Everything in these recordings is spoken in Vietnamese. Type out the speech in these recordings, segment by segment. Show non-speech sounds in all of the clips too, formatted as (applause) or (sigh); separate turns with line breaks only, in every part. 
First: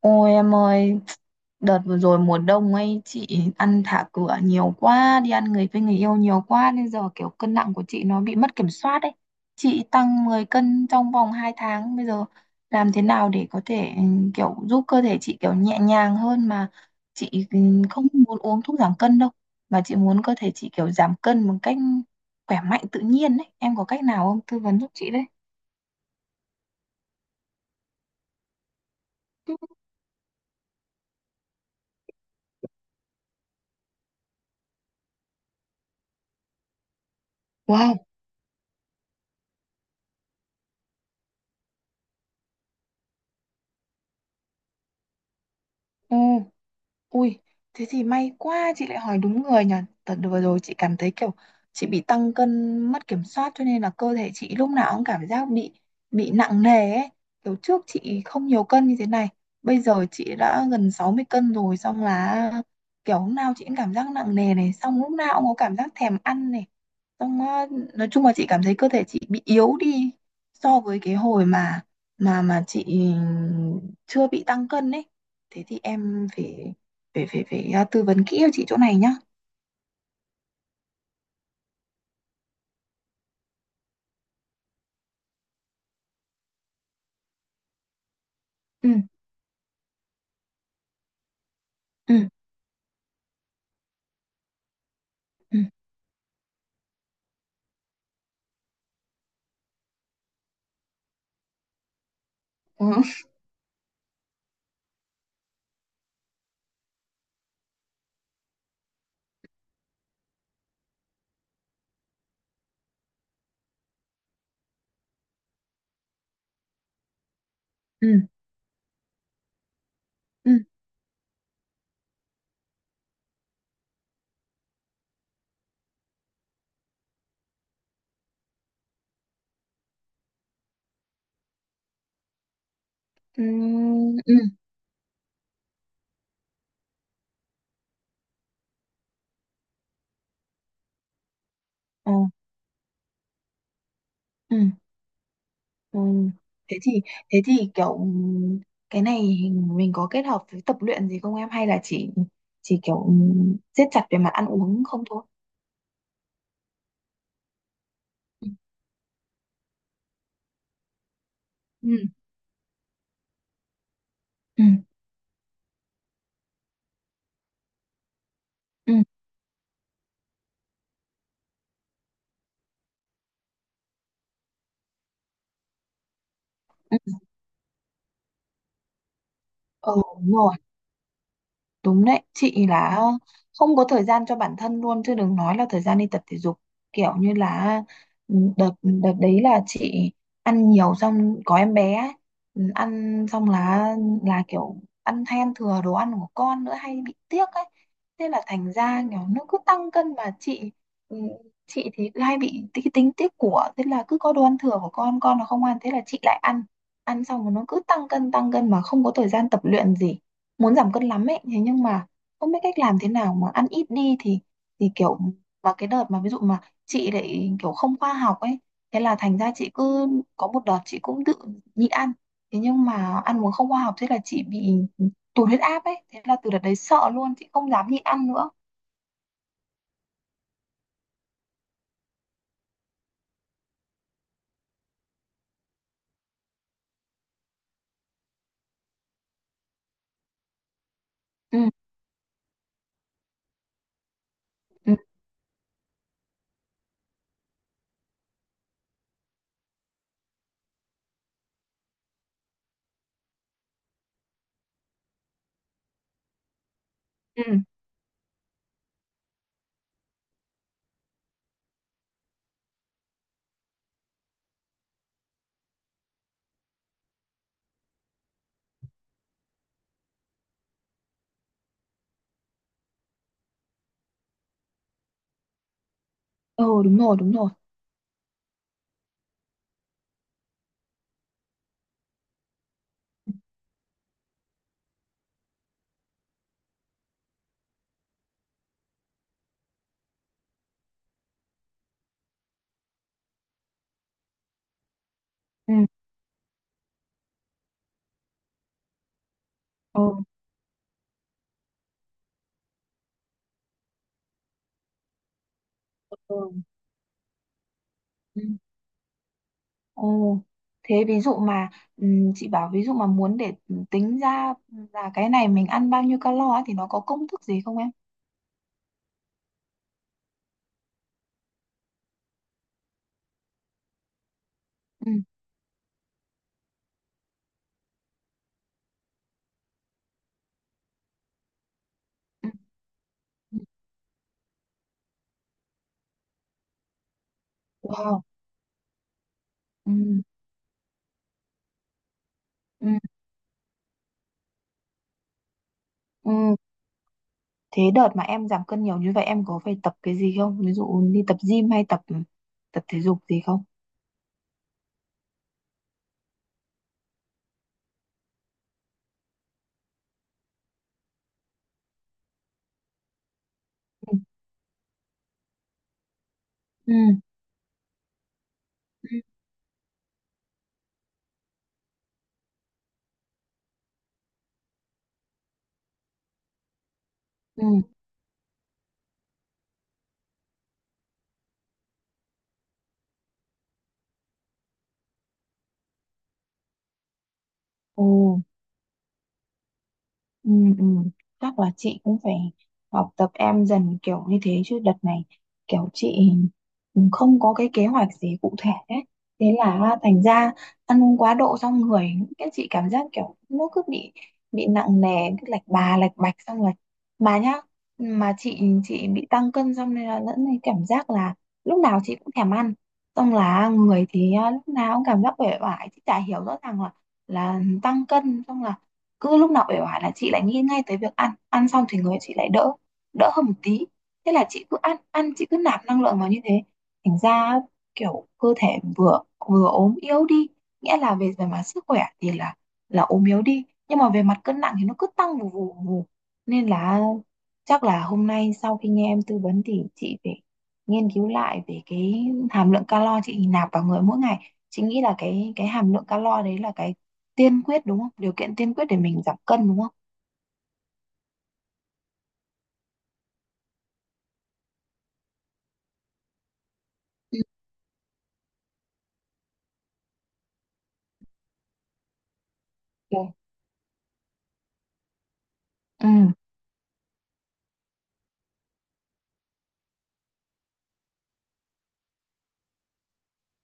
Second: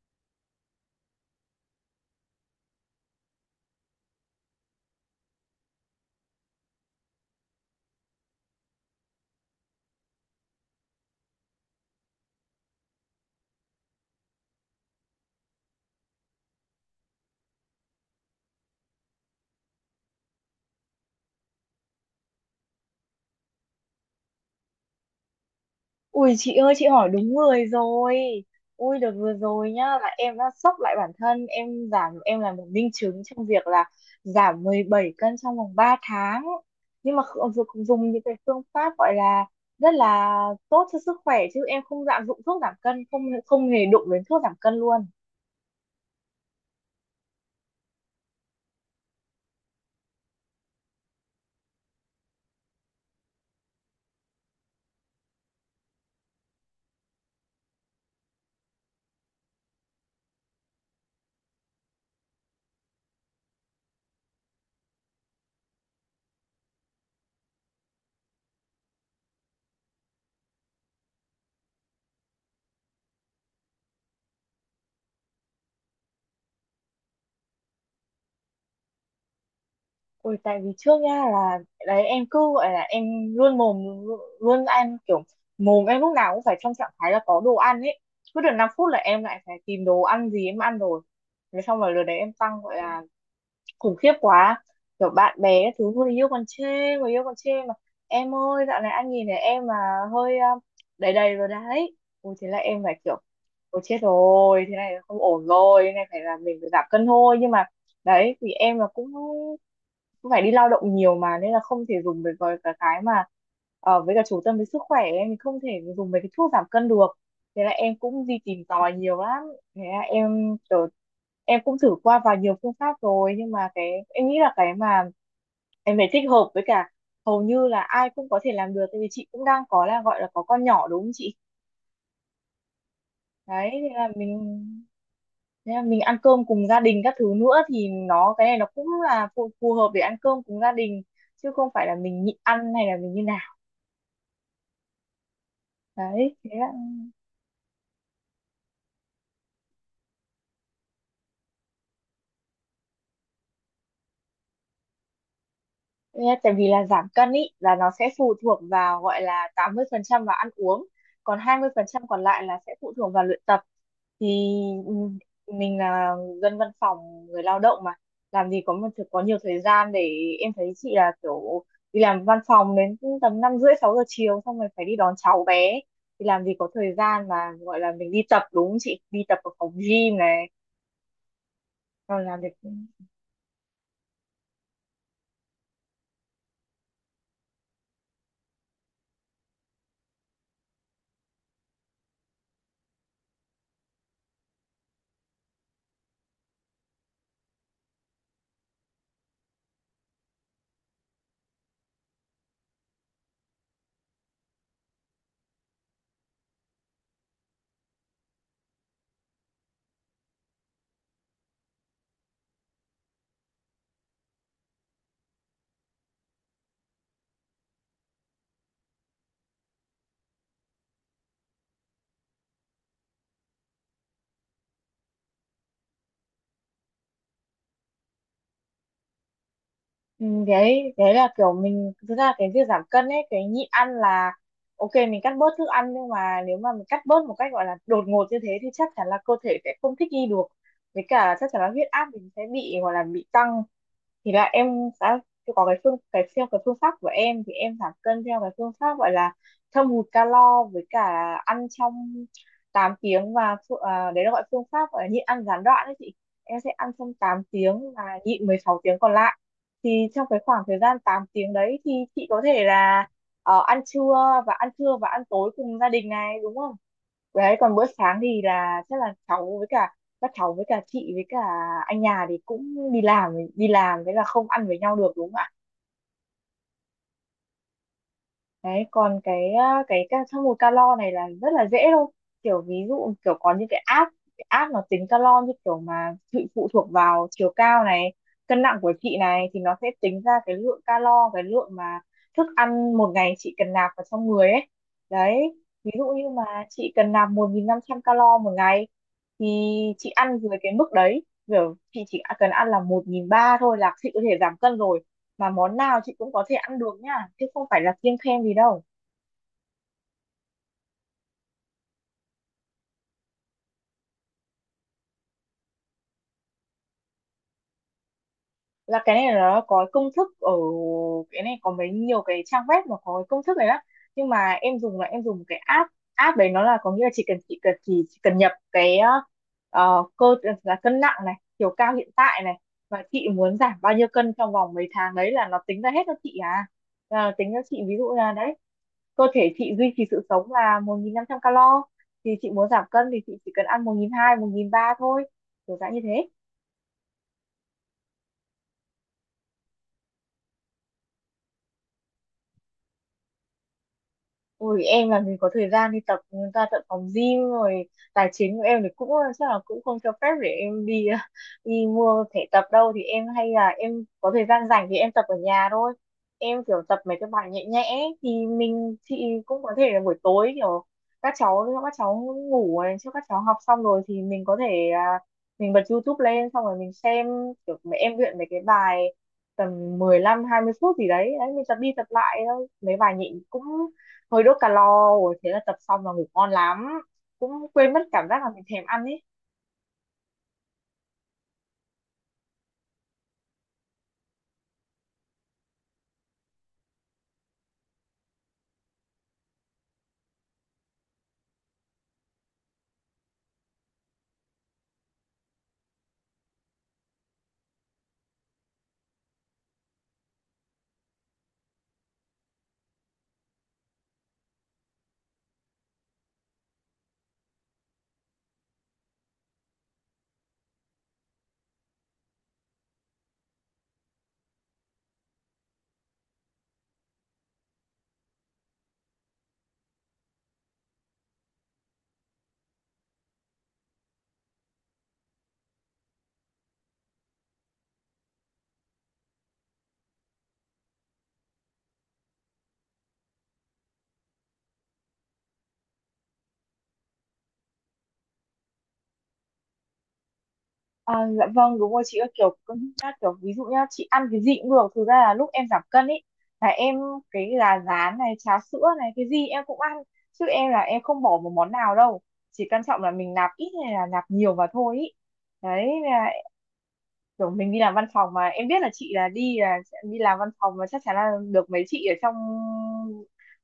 Ôi em ơi, đợt vừa rồi mùa đông ấy chị ăn thả cửa nhiều quá, đi ăn người với người yêu nhiều quá nên giờ kiểu cân nặng của chị nó bị mất kiểm soát ấy. Chị tăng 10 cân trong vòng 2 tháng, bây giờ làm thế nào để có thể kiểu giúp cơ thể chị kiểu nhẹ nhàng hơn mà chị không muốn uống thuốc giảm cân đâu, mà chị muốn cơ thể chị kiểu giảm cân một cách khỏe mạnh tự nhiên ấy. Em có cách nào không? Tư vấn giúp chị đấy.
Ui chị ơi, chị hỏi đúng người rồi. Ui đợt vừa rồi nhá, là em đã sốc lại bản thân. Em giảm em là một minh chứng trong việc là giảm 17 cân trong vòng 3 tháng. Nhưng mà kh- dùng
Wow,
dùng những cái phương pháp gọi là rất là tốt cho sức khỏe. Chứ em không dạng dụng thuốc giảm cân, không không hề đụng đến thuốc giảm cân luôn.
ừ. Ui, thế thì may quá chị lại hỏi đúng người nhỉ. Tật vừa rồi chị cảm thấy kiểu chị bị tăng cân mất kiểm soát cho nên là cơ thể chị lúc nào cũng cảm giác bị nặng nề ấy. Kiểu trước chị không nhiều cân như thế này. Bây giờ chị đã gần 60 cân rồi xong là kiểu lúc nào chị cũng cảm giác nặng nề này, xong lúc nào cũng có cảm giác thèm ăn này. Xong nói chung là chị cảm thấy cơ thể chị bị yếu đi so với cái hồi mà chị chưa bị tăng cân ấy. Thế thì em phải phải phải phải à, tư vấn kỹ cho chị chỗ này nhá.
Ôi, tại vì trước nha là đấy em cứ gọi là em luôn mồm luôn ăn, kiểu mồm em lúc nào cũng phải trong trạng thái là có đồ ăn ấy. Cứ được 5 phút
Ừ.
là em lại phải tìm đồ ăn gì em ăn rồi, thế xong rồi lần
Ừ.
đấy em tăng gọi là khủng khiếp quá. Kiểu bạn
Ừ.
bè các thứ, người yêu còn chê, người yêu còn chê mà: "Em ơi, dạo này anh nhìn thấy em mà hơi đầy đầy rồi đấy." Ui thế là em
Ờ.
phải kiểu: "Ôi chết rồi, thế này là không ổn rồi, thế này phải là mình phải giảm cân thôi." Nhưng mà đấy thì em là cũng cũng phải đi lao động nhiều mà, nên là không thể dùng với cả cái mà với cả chủ tâm với sức khỏe em thì không thể dùng mấy cái thuốc giảm cân được. Thế là em
Ừ.
cũng đi tìm tòi nhiều lắm. Thế à, em
Ừ.
kiểu, em cũng thử qua vào nhiều phương pháp rồi, nhưng mà cái em nghĩ là cái mà em phải thích hợp với cả hầu như là ai cũng có thể làm được. Tại vì chị cũng đang có là gọi là có con nhỏ đúng không chị?
Ừ.
Đấy, thế là
Ừ.
mình thế là mình ăn cơm cùng gia đình các thứ nữa, thì nó cái này nó cũng là phù hợp để ăn cơm cùng gia đình, chứ không phải là
Ờ.
mình nhịn ăn hay là mình như nào.
Ừ. Ừ.
Đấy thế.
thế thì thế thì kiểu cái này mình có kết hợp với tập luyện gì không em hay là chỉ kiểu siết chặt về mặt ăn uống không thôi?
Nghe, tại vì là giảm cân ý là nó sẽ phụ
Ừ.
thuộc vào gọi là 80% vào ăn uống, còn hai mươi phần
Ừ.
trăm còn lại là sẽ phụ thuộc vào luyện tập. Thì
Ừ.
ừm, mình là dân văn phòng người lao động mà, làm gì có một
Ừ.
có nhiều thời gian để. Em thấy chị là kiểu đi làm văn phòng đến tầm 5:30-6 giờ chiều, xong rồi phải đi đón cháu bé, thì làm gì có thời
Ừ.
gian mà gọi là mình đi tập đúng không chị? Đi tập ở phòng
Ờ.
gym
Đúng
này,
rồi. Đúng
rồi
đấy,
làm việc.
chị là không có thời gian cho bản thân luôn chứ đừng nói là thời gian đi tập thể dục. Kiểu như là đợt đợt đấy là chị ăn nhiều xong có em bé ấy. Ừ, ăn xong là kiểu ăn hay ăn thừa đồ ăn của con nữa hay bị tiếc ấy. Thế là thành ra kiểu nó cứ tăng cân mà chị ừ, chị thì cứ hay bị tính tiếc của, thế là cứ có đồ ăn thừa của con nó không ăn thế là chị lại ăn. Ăn xong rồi nó cứ tăng cân mà không có thời gian tập luyện gì, muốn giảm cân lắm ấy thế nhưng mà không biết cách làm thế nào mà ăn ít đi thì kiểu, mà cái đợt mà ví dụ mà chị lại kiểu không khoa học ấy, thế là thành ra chị cứ có một đợt chị cũng tự nhịn ăn, thế nhưng mà ăn uống không khoa học thế là chị bị tụt huyết áp ấy, thế là từ đợt đấy sợ luôn chị không dám nhịn ăn nữa.
Ừ, đấy đấy là kiểu mình thực ra cái việc giảm cân ấy, cái nhịn ăn là ok, mình cắt bớt thức ăn, nhưng mà nếu mà mình cắt bớt một cách gọi là đột ngột như thế thì chắc chắn là cơ thể sẽ không thích nghi được, với cả chắc chắn là
Ừ.
huyết áp mình sẽ bị gọi là bị tăng. Thì là em
Ừ.
đã có cái theo cái phương pháp của em thì em giảm cân theo cái phương pháp gọi là thâm hụt calo với cả ăn trong 8 tiếng và đấy là gọi phương pháp gọi là nhịn ăn gián đoạn đấy chị. Em sẽ ăn trong tám
Ừ.
tiếng và nhịn 16 tiếng còn lại. Thì trong cái khoảng thời gian 8 tiếng đấy thì chị có thể là ăn trưa và ăn tối cùng gia đình này đúng không? Đấy còn bữa sáng thì là chắc là cháu với cả các cháu với cả chị với cả anh nhà thì cũng đi làm đi làm, thế là không ăn với nhau được đúng không?
Ừ. Đúng rồi, đúng rồi.
Đấy, còn cái à, cái ca- trong một calo này là rất là dễ thôi. Kiểu ví dụ kiểu có những cái app nó tính calo, như kiểu mà chị phụ thuộc vào chiều cao này, cân nặng của chị này thì nó sẽ tính ra cái lượng calo, cái lượng mà thức ăn một ngày chị cần nạp vào trong người ấy. Đấy,
Ừ.
ví dụ như mà chị cần nạp 1.500 calo một ngày thì
Ừ.
chị ăn dưới cái mức đấy, kiểu chị chỉ cần ăn là 1.300 thôi là chị có thể giảm cân rồi, mà món nào chị cũng có thể
Ừ.
ăn được nha, chứ không phải là kiêng
Ừ.
khem gì đâu.
Ồ, thế ví dụ mà chị bảo ví dụ mà muốn để tính ra là cái này mình ăn bao nhiêu calo á thì nó có công thức gì không em?
Là cái này là nó có cái công thức ở, cái này có mấy nhiều cái trang web mà có cái công thức này đó, nhưng mà em dùng là
Ừ.
em dùng cái app app đấy nó là có nghĩa là chỉ cần chị cần chỉ cần nhập cái ờ, cơ là cân nặng này, chiều cao hiện tại
Ừ,
này, và chị muốn
ừ.
giảm bao nhiêu cân trong vòng mấy tháng đấy là nó tính ra hết cho chị à. Là tính cho chị, ví dụ
Wow.
là đấy cơ thể chị duy trì
Ừ.
sự sống là 1.500 calo, thì chị muốn giảm
Ừ.
cân thì chị chỉ cần ăn 1.200 1.300 thôi, kiểu dạng như thế.
Ừ. Thế đợt mà em giảm cân nhiều như vậy em có phải tập cái gì không? Ví dụ đi tập gym hay tập tập thể dục gì không?
Ôi em làm gì có thời gian đi tập ra tận phòng gym rồi, tài chính của em thì chắc là cũng không cho phép để em đi (laughs) đi mua thẻ tập đâu. Thì em hay là em
Ừ.
có thời gian rảnh thì em tập ở nhà thôi, em kiểu
Ừ.
tập mấy cái bài nhẹ nhẽ ấy, thì mình
Ừ.
chị cũng có thể là buổi tối kiểu các cháu ngủ này, trước các cháu học xong rồi thì mình có thể mình bật YouTube lên xong rồi mình xem
Ừ.
kiểu mấy em luyện mấy cái bài tầm 15-20 phút gì đấy, đấy mình tập đi tập lại thôi mấy bài nhịn cũng hơi đốt calo, rồi thế là tập xong là ngủ ngon lắm, cũng quên mất
Ồ.
cảm giác là mình thèm ăn ấy.
Ừ, ừ. Chắc là chị cũng phải học tập em dần kiểu như thế chứ đợt này kiểu chị cũng không có cái kế hoạch gì cụ thể ấy. Thế là thành ra ăn uống quá độ xong người, cái chị cảm giác kiểu nó cứ bị nặng nề, cứ lạch bà lạch bạch xong rồi mà nhá, mà chị bị tăng cân xong nên là lẫn này cảm giác là lúc nào chị cũng thèm ăn, xong là người thì lúc nào cũng cảm giác uể oải. Chị chả hiểu, rõ ràng là tăng cân xong là cứ lúc nào uể oải là chị lại nghĩ ngay tới việc ăn, ăn xong thì người chị lại đỡ đỡ hơn một tí, thế là chị cứ ăn ăn chị cứ nạp năng lượng vào như thế, thành ra kiểu cơ thể vừa vừa ốm yếu đi, nghĩa là về về mặt sức khỏe thì là ốm yếu đi nhưng mà về mặt cân nặng thì nó cứ tăng vù vù vù, nên là chắc là hôm nay sau khi nghe em tư vấn thì chị phải nghiên cứu lại về cái hàm lượng calo chị nạp vào người mỗi ngày. Chị nghĩ là cái hàm lượng calo đấy là cái tiên quyết đúng không? Điều kiện tiên quyết để mình giảm cân đúng không?
à, dạ vâng đúng rồi chị ơi, kiểu cân nhắc kiểu ví dụ nhá, chị ăn cái gì cũng được, thực ra là lúc em giảm cân ấy là em
Ừ.
cái gà rán này, cháo sữa này, cái gì em cũng ăn, chứ em là em không bỏ một món nào đâu, chỉ quan trọng là
Ừ.
mình nạp ít hay là nạp nhiều mà thôi ý. Đấy,
Ừ.
kiểu mình đi làm văn phòng mà em biết là chị là đi là sẽ đi làm văn phòng mà chắc chắn là được mấy chị ở trong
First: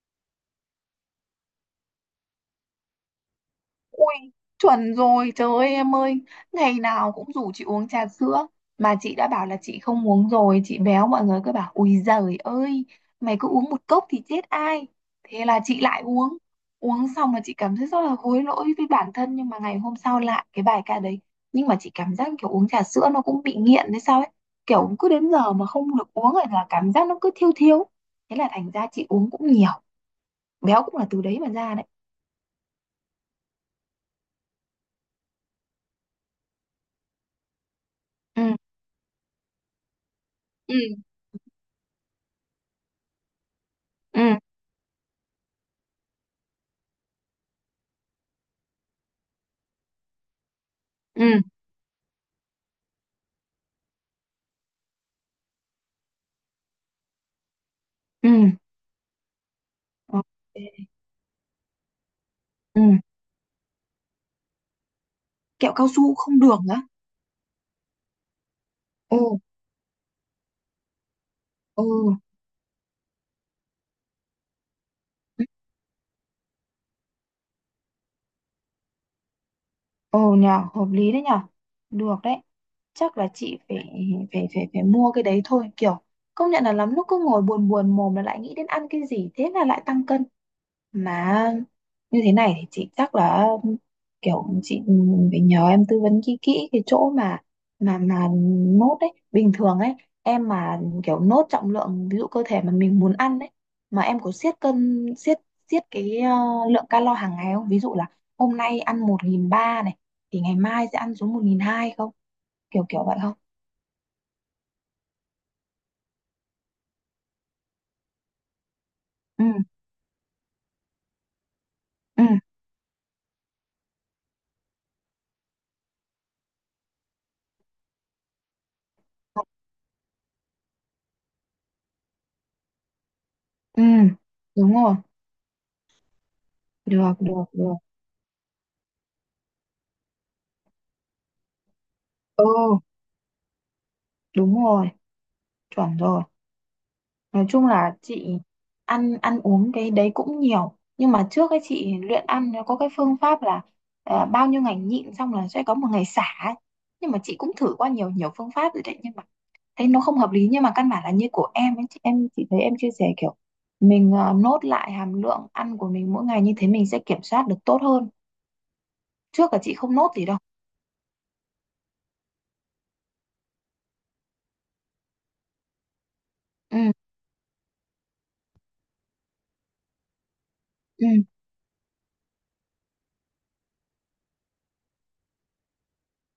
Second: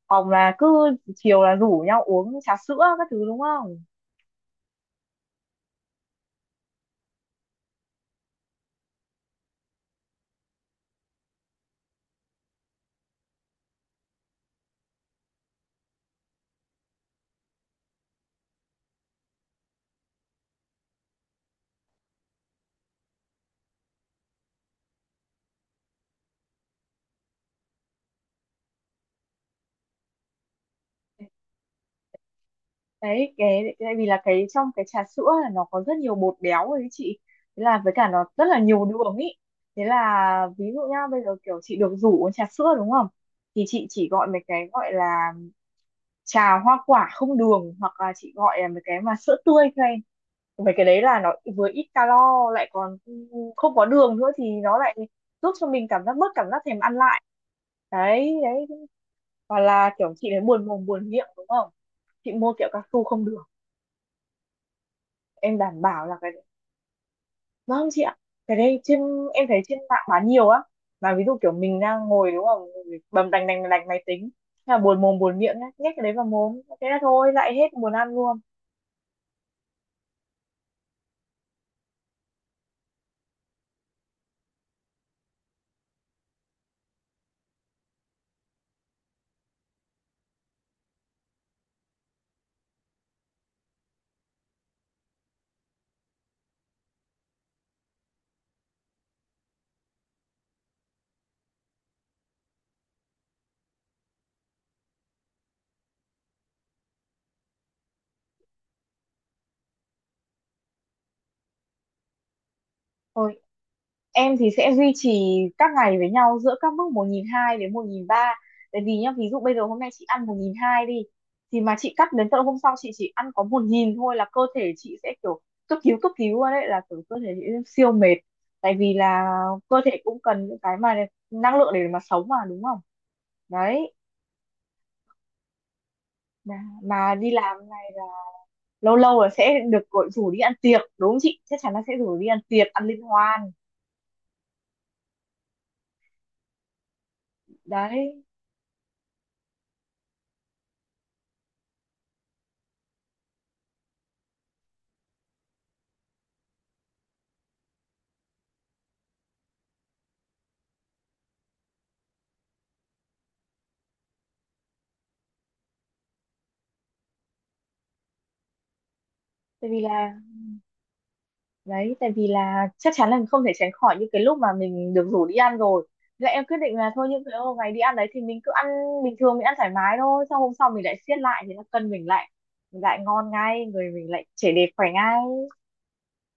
phòng là cứ chiều là rủ nhau uống trà sữa các thứ đúng không?
Ui, chuẩn rồi, trời ơi em ơi, ngày nào cũng rủ chị uống trà sữa, mà chị đã bảo là chị không uống rồi, chị béo, mọi người cứ bảo, ui giời ơi, mày cứ uống một cốc thì chết ai, thế là chị lại uống, uống xong là chị cảm thấy rất là hối lỗi với bản thân, nhưng mà ngày hôm sau lại cái bài ca đấy, nhưng mà chị cảm giác kiểu uống trà sữa nó cũng bị nghiện hay sao ấy, kiểu cứ đến giờ mà không được uống rồi là cảm giác nó cứ thiêu thiêu, thế là thành ra chị uống cũng nhiều, béo cũng là từ đấy mà ra đấy.
Đấy cái tại vì là cái trong cái trà sữa là nó có rất nhiều bột béo ấy chị, thế là với cả nó
Ừ,
rất là nhiều đường ý. Thế là ví
ừ,
dụ nhá bây giờ kiểu chị được rủ uống trà sữa đúng không, thì chị chỉ
ừ,
gọi mấy cái gọi là trà hoa quả không đường, hoặc là chị gọi là mấy cái mà sữa tươi thôi, mấy cái đấy là
ừ.
nó vừa ít calo lại còn không có đường nữa thì nó lại giúp cho mình cảm giác bớt cảm giác thèm ăn lại.
Ừ.
Đấy đấy. Hoặc là kiểu
Ờ,
chị đấy buồn mồm buồn miệng đúng không, chị mua kẹo
ừ.
cao su không được, em
Kẹo
đảm
cao
bảo là
su
cái
không
đấy.
đường á?
Vâng chị ạ, cái đấy
Ồ.
em thấy trên mạng bán nhiều á. Mà ví dụ kiểu mình
Ừ.
đang ngồi đúng không, bầm đành đành đành máy tính, thế là buồn mồm buồn miệng nhá, nhét cái đấy vào mồm thế là thôi lại hết buồn ăn luôn.
Ồ, nhờ hợp lý đấy nhờ, được đấy, chắc là chị phải phải phải phải mua cái đấy thôi, kiểu công nhận là lắm lúc cứ ngồi buồn buồn mồm là lại nghĩ đến ăn cái gì thế là lại tăng cân mà. Như thế này thì chị chắc là kiểu chị phải nhờ em tư vấn kỹ kỹ cái chỗ mà nốt ấy, bình thường ấy em mà kiểu nốt trọng lượng ví dụ cơ thể mà mình muốn ăn ấy, mà em có siết cân siết siết cái lượng calo hàng ngày không, ví dụ là hôm nay ăn 1.300 này thì ngày mai sẽ ăn xuống 1.200 không, kiểu kiểu vậy không?
Thôi em thì sẽ duy trì các ngày với nhau giữa các mức 1.200 đến 1.300. Tại vì nhá, ví dụ
Ừ.
bây giờ hôm nay chị ăn 1.200 đi, thì mà chị cắt
Ừ.
đến tận hôm sau chị chỉ ăn có 1.000 thôi là cơ thể chị sẽ kiểu cấp cứu luôn, đấy là kiểu cơ thể chị siêu mệt, tại vì là cơ thể cũng cần những cái mà năng lượng để mà sống mà đúng không.
Ừ.
Đấy
Đúng rồi.
mà, mà
Được,
đi
được,
làm
được.
này là lâu lâu là sẽ được gọi rủ đi ăn tiệc đúng không chị, chắc chắn là sẽ rủ đi ăn
Ừ.
tiệc ăn liên hoan
Đúng rồi. Chuẩn rồi. Nói chung là
đấy.
chị ăn ăn uống cái đấy cũng nhiều nhưng mà trước ấy chị luyện ăn nó có cái phương pháp là bao nhiêu ngày nhịn xong là sẽ có một ngày xả ấy. Nhưng mà chị cũng thử qua nhiều nhiều phương pháp rồi đấy nhưng mà thấy nó không hợp lý, nhưng mà căn bản là như của em ấy, chị em chị thấy em chia sẻ kiểu mình nốt lại hàm lượng ăn của mình mỗi ngày như thế mình sẽ kiểm soát được tốt hơn, trước là
tại
chị
vì
không nốt
là
gì đâu.
Tại vì là chắc chắn là không thể tránh khỏi những cái lúc mà mình được rủ đi ăn rồi. Thế là em quyết định
Ừ.
là thôi những cái hôm ngày đi ăn đấy thì mình cứ ăn bình thường, mình ăn thoải mái thôi, xong hôm sau mình lại
Ừ.
siết lại thì nó cân mình lại, mình lại ngon ngay, người mình lại trẻ đẹp khỏe ngay.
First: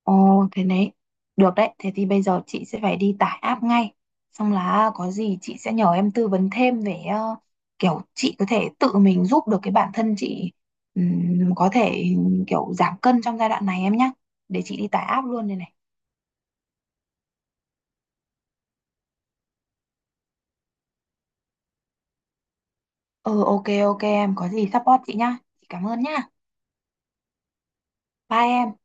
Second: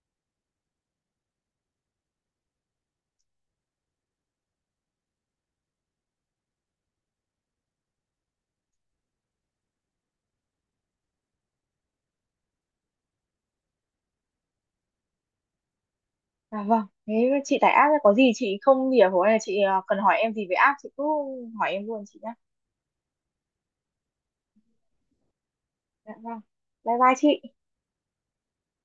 Ồ, thế đấy. Được đấy, thế thì bây giờ chị sẽ phải đi tải app ngay. Xong là có gì chị sẽ nhờ em tư vấn thêm về kiểu chị có thể tự mình giúp được cái bản thân chị, có thể kiểu giảm cân trong giai đoạn này em nhá. Để chị đi tải app luôn đây này.
Vâng, thế chị tải app ấy, có gì chị không hiểu hoặc là chị cần hỏi em gì về app chị cứ hỏi em luôn chị nhé.
Ừ, ok, ok em. Có gì support chị nhá. Chị cảm ơn
Dạ
nhá.
vâng, bye bye chị.
Bye em.